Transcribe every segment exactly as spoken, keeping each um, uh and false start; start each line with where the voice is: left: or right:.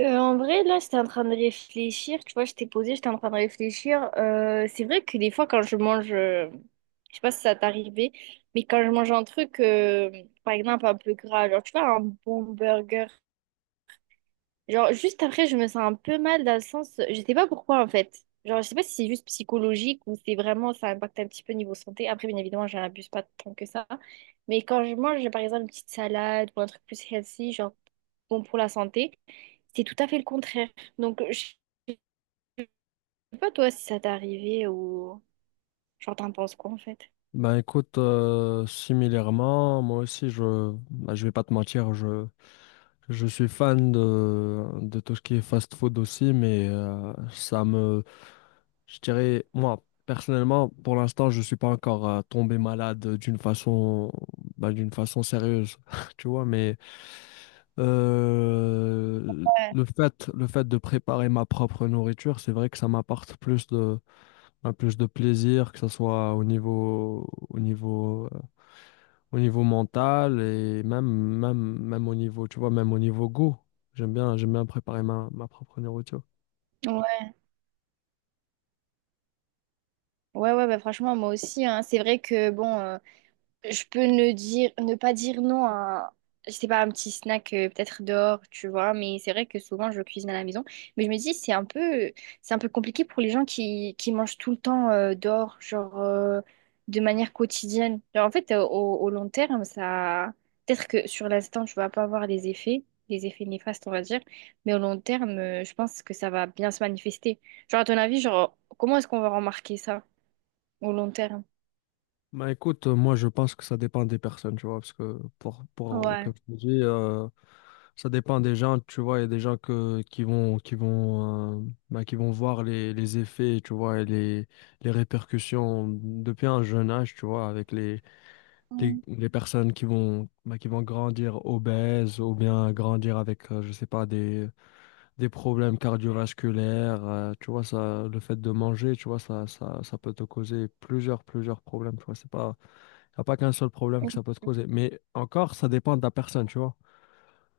right: Euh, en vrai, là, j'étais en train de réfléchir. Tu vois, j'étais posée, j'étais en train de réfléchir. Euh, c'est vrai que des fois, quand je mange, euh, je sais pas si ça t'est arrivé, mais quand je mange un truc, euh, par exemple, un peu gras, genre, tu vois, un bon burger, genre, juste après, je me sens un peu mal dans le sens, je sais pas pourquoi, en fait. Genre, je sais pas si c'est juste psychologique ou c'est vraiment, ça impacte un petit peu niveau santé. Après, bien évidemment, j'en abuse pas tant que ça. Mais quand je mange, par exemple, une petite salade ou un truc plus healthy, genre, bon pour la santé, c'est tout à fait le contraire. Donc, je sais pas toi si ça t'est arrivé ou genre t'en penses quoi en fait?
left: Ben écoute, euh, similairement, moi aussi, je, ben, je vais pas te mentir, je, je suis fan de, de tout ce qui est fast-food aussi, mais euh, ça me, je dirais, moi, personnellement, pour l'instant, je suis pas encore euh, tombé malade d'une façon, ben, d'une façon sérieuse, tu vois, mais euh, le fait, le fait de préparer ma propre nourriture, c'est vrai que ça m'apporte plus de, ben, plus de plaisir, que ce soit au niveau, au niveau au niveau mental et même, même, même au niveau, tu vois, même au niveau goût. J'aime bien, j'aime bien préparer ma, ma propre nourriture.
right: Ouais, ouais, ouais, bah franchement, moi aussi, hein. C'est vrai que bon. euh, je peux ne dire, ne pas dire non à, un- je sais pas, un petit snack euh, peut-être dehors, tu vois. Mais c'est vrai que souvent je cuisine à la maison. Mais je me dis c'est un peu, c'est un peu compliqué pour les gens qui, qui mangent tout le temps euh, dehors, genre euh, de manière quotidienne. Genre, en fait, euh, au, au long terme, ça, peut-être que sur l'instant tu vas pas avoir les effets, les effets néfastes, on va dire. Mais au long terme, euh, je pense que ça va bien se manifester. Genre à ton avis, genre comment est-ce qu'on va remarquer ça au long terme?
left: Bah écoute, euh, moi je pense que ça dépend des personnes, tu vois, parce que pour, pour
right: Ouais.
left: comme je te dis, euh, ça dépend des gens, tu vois. Il y a des gens que, qui vont, qui vont, euh, bah, qui vont voir les, les effets, tu vois, et les, les répercussions depuis un jeune âge, tu vois, avec les, les,
right: Mm.
left: les personnes qui vont, bah, qui vont grandir obèses ou bien grandir avec, euh, je sais pas, des des problèmes cardiovasculaires, euh, tu vois. Ça, le fait de manger, tu vois, ça, ça, ça peut te causer plusieurs, plusieurs problèmes, tu vois. C'est pas, Y a pas qu'un seul problème que ça peut te causer. Mais encore, ça dépend de la personne, tu vois.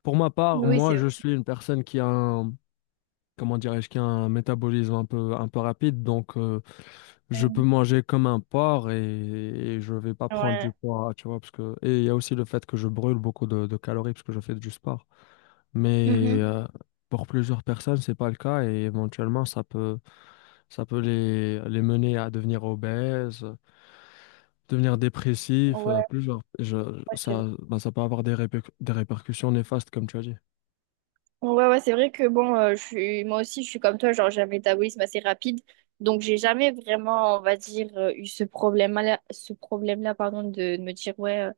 left: Pour ma part,
right: Oui, c'est.
left: moi, je suis une personne qui a un, comment dirais-je, qui a un métabolisme un peu, un peu rapide, donc euh, je peux
right: Mm.
left: manger comme un porc et, et je vais pas prendre du
right: Ouais.
left: poids, tu vois, parce que, et il y a aussi le fait que je brûle beaucoup de, de calories parce que je fais du sport. Mais
right: Mhm.
left: euh, pour plusieurs personnes, c'est pas le cas et éventuellement, ça peut, ça peut les, les mener à devenir obèses, euh, devenir dépressifs, euh,
right: Ouais,
left: plusieurs. Je,
right: ouais, c'est vrai.
left: ça, bah, ça peut avoir des, répercu- des répercussions néfastes, comme tu as dit.
right: Ouais, ouais, c'est vrai que bon, euh, je suis moi aussi, je suis comme toi, genre j'ai un métabolisme assez rapide, donc j'ai jamais vraiment, on va dire, euh, eu ce problème-là, ce problème-là, pardon, de, de me dire ouais, euh,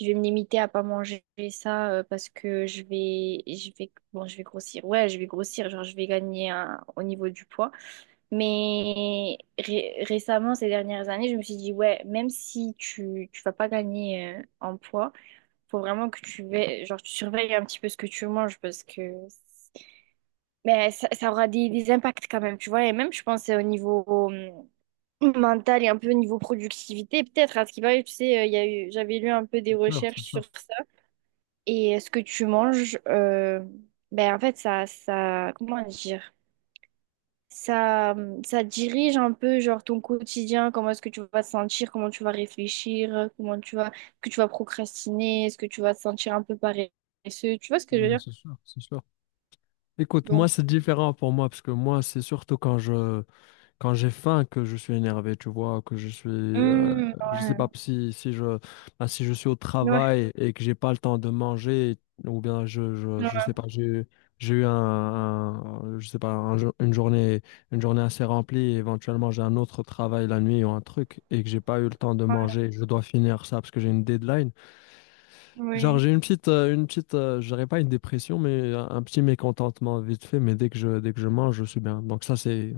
right: je vais me limiter à pas manger ça euh, parce que je vais, je vais, bon, je vais grossir, ouais, je vais grossir, genre je vais gagner un- au niveau du poids, mais ré- récemment, ces dernières années, je me suis dit ouais, même si tu, tu vas pas gagner euh, en poids. Faut vraiment que tu veilles, genre, tu surveilles un petit peu ce que tu manges parce que mais ça, ça aura des, des impacts quand même, tu vois. Et même, je pense, euh, au niveau euh, mental et un peu au niveau productivité, peut-être. À ce qui va tu sais, euh, il y a eu, j'avais lu un peu
left: C'est
right: des
left: sûr, c'est
right: recherches
left: sûr.
right: sur ça. Et euh, ce que tu manges, euh, ben, en fait, ça, ça, comment dire? Ça, euh, ça dirige un peu genre ton quotidien, comment est-ce que tu vas te sentir, comment tu vas réfléchir, comment tu vas, est-ce que tu vas procrastiner, est-ce que tu vas te sentir un peu paresseux, tu vois ce que je veux
left: Mais
right: dire?
left: c'est sûr, c'est sûr. Écoute, moi,
right: Donc,
left: c'est différent pour moi parce que moi, c'est surtout quand je, quand j'ai faim que je suis énervé, tu vois, que je suis, euh,
right: hum,
left: je sais
right: ouais,
left: pas si, si je, bah, si je suis au
right: ouais,
left: travail et que j'ai pas le temps de manger, ou bien je, je,
right: ouais,
left: je sais pas, j'ai, eu- j'ai eu un, un- je sais pas, un jour- une journée, une journée assez remplie, et éventuellement j'ai un autre travail la nuit ou un truc et que j'ai pas eu le temps de manger, je dois finir ça parce que j'ai une deadline. Genre
right: oui.
left: j'ai une petite, euh, une petite, euh, je dirais pas une dépression, mais un, un petit mécontentement vite fait, mais dès que je, dès que je mange, je suis bien. Donc ça c'est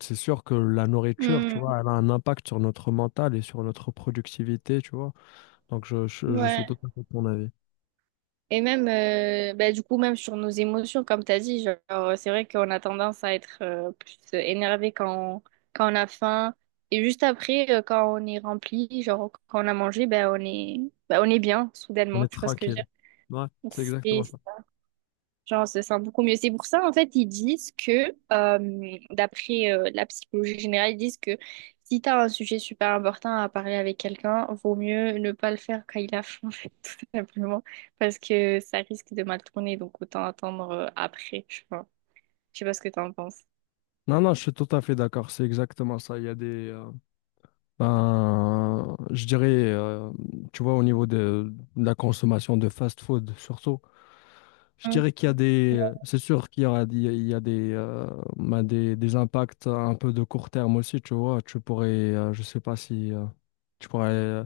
left: c'est sûr que la nourriture, tu
right: Hum,
left: vois, elle a un impact sur notre mental et sur notre productivité, tu vois. Donc, je, je, je suis
right: ouais.
left: tout à fait de ton avis.
right: Et même, euh, bah, du coup, même sur nos émotions, comme tu as dit, genre, c'est vrai qu'on a tendance à être euh, plus énervé quand on, quand on a faim. Et juste après, euh, quand on est rempli, genre, quand on a mangé, ben on est, bah, on est bien,
left: On
right: soudainement,
left: est
right: tu vois ce que je
left: tranquille.
right: veux
left: Ouais, c'est exactement ça.
right: dire? Genre, on se sent beaucoup mieux. C'est pour ça, en fait, ils disent que, euh, d'après euh, la psychologie générale, ils disent que si tu as un sujet super important à parler avec quelqu'un, vaut mieux ne pas le faire quand il a faim, en fait, tout simplement, parce que ça risque de mal tourner, donc autant attendre euh, après, je vois. Je sais pas ce que tu en penses.
left: Non, non, je suis tout à fait d'accord. C'est exactement ça. Il y a des. Euh, ben, Je dirais, euh, tu vois, au niveau de, de la consommation de fast-food, surtout, je
right: Mm.
left: dirais qu'il y a des. C'est sûr qu'il y aura, il y a il y a des, euh, ben, des, des impacts un peu de court terme aussi, tu vois. Tu pourrais, euh, je sais pas si. Euh, tu pourrais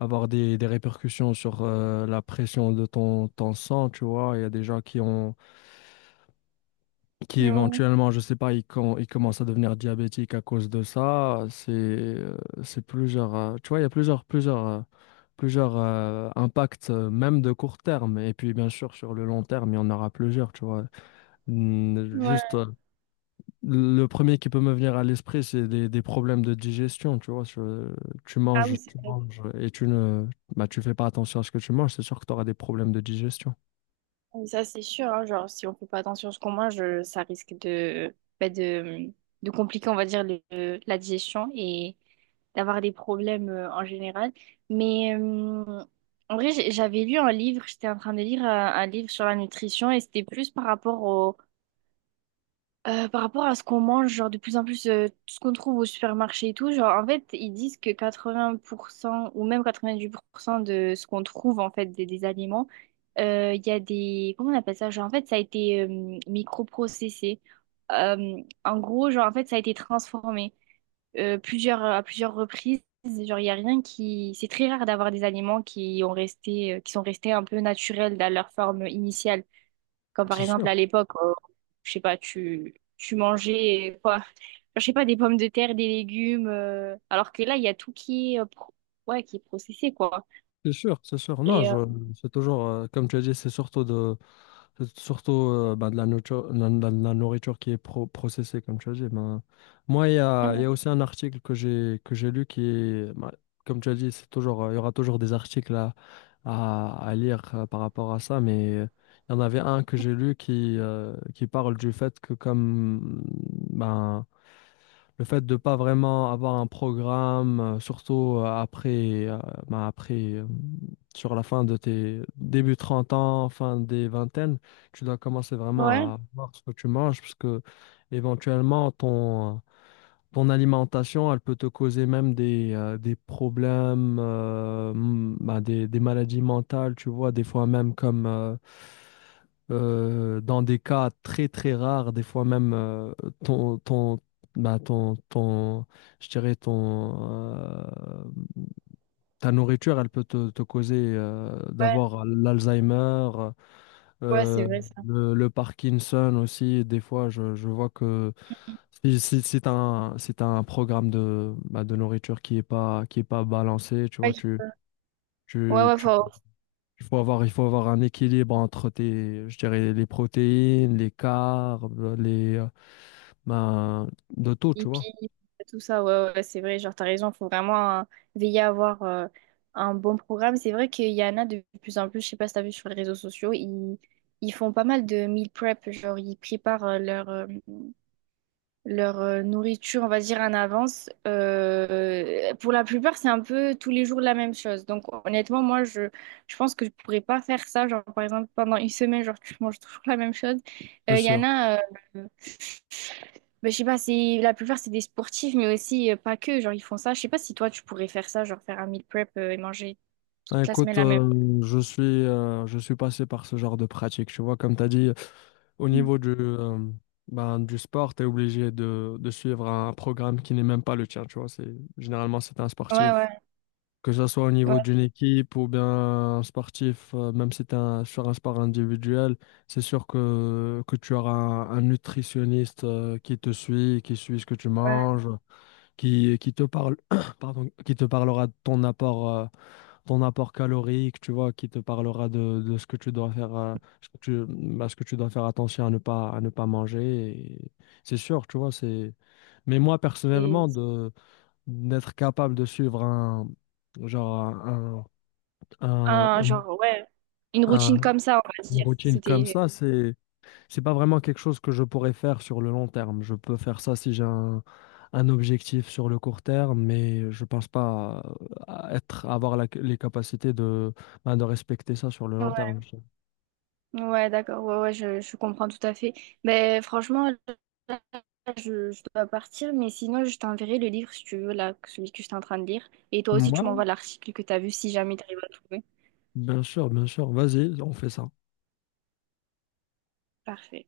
left: avoir des, des répercussions sur euh, la pression de ton, ton sang, tu vois. Il y a des gens qui ont, qui
right: Ouais.
left: éventuellement, je sais pas, ils, com- ils commencent à devenir diabétiques à cause de ça. C'est, euh, c'est plusieurs, euh, tu vois, il y a plusieurs, plusieurs, euh, plusieurs euh, impacts, euh, même de court terme. Et puis, bien sûr, sur le long terme, il y en aura plusieurs, tu vois. Mm,
right: Ouais.
left: juste le premier qui peut me venir à l'esprit, c'est des, des problèmes de digestion, tu vois. Je- tu
right: Ah
left: manges,
right: oui, c'est.
left: tu manges et tu ne, bah, tu fais pas attention à ce que tu manges, c'est sûr que tu auras des problèmes de digestion.
right: Et ça, c'est sûr, hein, genre, si on fait pas attention à ce qu'on mange, euh, ça risque de, bah, de, de compliquer, on va dire, le- la digestion et d'avoir des problèmes euh, en général. Mais euh, en vrai, j'ai- j'avais lu un livre, j'étais en train de lire un, un livre sur la nutrition et c'était plus par rapport au, euh, par rapport à ce qu'on mange, genre de plus en plus, euh, tout ce qu'on trouve au supermarché et tout, genre en fait, ils disent que quatre-vingts pour cent ou même quatre-vingt-dix-huit pour cent de ce qu'on trouve en fait des, des aliments, euh, il y a des, comment on appelle ça? Genre en fait, ça a été euh, microprocessé. Euh, En gros, genre en fait, ça a été transformé euh, plusieurs, à plusieurs reprises. Genre, il y a rien qui, c'est très rare d'avoir des aliments qui ont resté, euh, qui sont restés un peu naturels dans leur forme initiale. Comme par
left: C'est
right: exemple
left: sûr,
right: à l'époque, euh, je sais pas, tu, tu mangeais quoi? Je sais pas, des pommes de terre, des légumes. Euh, alors que là, il y a tout qui est, euh, pro- ouais, qui est processé, quoi.
left: c'est sûr, c'est sûr. Non,
right: Et, euh,
left: je, c'est toujours, euh, comme tu as dit, c'est surtout de, Surtout euh, ben, de la nourriture, la, la- la nourriture qui est pro- processée, comme tu as dit. Ben, moi, il y a, il y a aussi un article que j'ai que j'ai lu qui est, ben, comme tu as dit, c'est toujours, euh, il y aura toujours des articles à, à, à lire euh, par rapport à ça, mais euh, il y en avait un que j'ai lu qui, euh, qui parle du fait que comme ben, le fait de pas vraiment avoir un programme, euh, surtout euh, après, euh, bah, après euh, sur la fin de tes début trente ans, fin des vingtaines, tu dois commencer
right: ouais,
left: vraiment à voir ce que tu manges parce que éventuellement ton, ton alimentation, elle peut te causer même des, euh, des problèmes, euh, m- bah, des, des maladies mentales, tu vois, des fois même comme euh, euh, dans des cas très très rares, des fois même euh, ton, ton, bah, ton, ton, je dirais ton, euh, ta nourriture, elle peut te, te causer euh,
right: ouais,
left: d'avoir l'Alzheimer,
right: ouais, c'est
left: euh,
right: vrai ça.
left: le, le Parkinson aussi, des fois, je, je vois que si, si, si t'as un, si t'as un programme de, bah, de nourriture qui est pas, qui est pas balancé, tu
right: Ouais,
left: vois, tu,
right: ouais,
left: tu,
right: ouais,
left: tu-
right: faut
left: il faut avoir, il faut avoir un équilibre entre tes, je dirais, les protéines, les carbs, les, euh, ben, de tout, tu vois,
right: hippie, tout ça, ouais, ouais, c'est vrai, genre, t'as raison, faut vraiment euh, veiller à avoir euh, un bon programme. C'est vrai qu'il y en a de plus en plus, je sais pas si t'as vu sur les réseaux sociaux, ils, ils font pas mal de meal prep, genre, ils préparent euh, leur, euh, leur euh, nourriture, on va dire, en avance. Euh, pour la plupart, c'est un peu tous les jours la même chose. Donc, honnêtement, moi, je, je pense que je pourrais pas faire ça. Genre, par exemple, pendant une semaine, genre, tu manges toujours la même chose.
left: c'est
right: Euh, Il y en
left: sûr.
right: a, euh, ben, je sais pas, c'est, la plupart, c'est des sportifs, mais aussi euh, pas que. Genre, ils font ça. Je sais pas si toi, tu pourrais faire ça, genre, faire un meal prep euh, et manger
left: Ben,
right: toute la semaine
left: écoute,
right: la même.
left: euh, je suis, euh, je suis passé par ce genre de pratique, tu vois, comme t'as dit. Au
right: Mm.
left: niveau du, euh, ben, du sport, tu es obligé de, de suivre un programme qui n'est même pas le tien, tu vois. C'est, généralement, c'est un
right: Ouais,
left: sportif.
right: ouais,
left: Que ce soit au niveau
right: ouais,
left: d'une équipe ou bien un sportif, euh, même si tu un, sur un sport individuel, c'est sûr que, que tu auras un, un nutritionniste euh, qui te suit, qui suit ce que tu
right: ouais.
left: manges, qui, qui te parle, pardon, qui te parlera de ton apport. Euh, ton apport calorique, tu vois, qui te parlera de, de ce que tu dois faire, euh, ce que tu, bah, ce que tu dois faire attention à ne pas, à ne pas manger. Et c'est sûr, tu vois, c'est... Mais moi,
right: C'est
left: personnellement,
right: c'est
left: de, d'être capable de suivre un, genre, un, un-
right: un, genre, ouais, une
left: un-
right: routine
left: un-
right: comme ça, on va
left: une
right: dire.
left: routine comme
right: C'était.
left: ça, c'est... C'est pas vraiment quelque chose que je pourrais faire sur le long terme. Je peux faire ça si j'ai un, un objectif sur le court terme, mais je pense pas à- à être, avoir la- les capacités de, ben, de respecter ça sur le long terme.
right: Ouais, d'accord, ouais, ouais, je, je comprends tout à fait. Mais franchement, là, je, je dois partir, mais sinon, je t'enverrai le livre si tu veux, là, celui que j'étais en train de lire. Et toi aussi, tu
left: Moi,
right: m'envoies l'article que tu as vu si jamais tu arrives à le trouver.
left: bien sûr, bien sûr. Vas-y, on fait ça.
right: Parfait.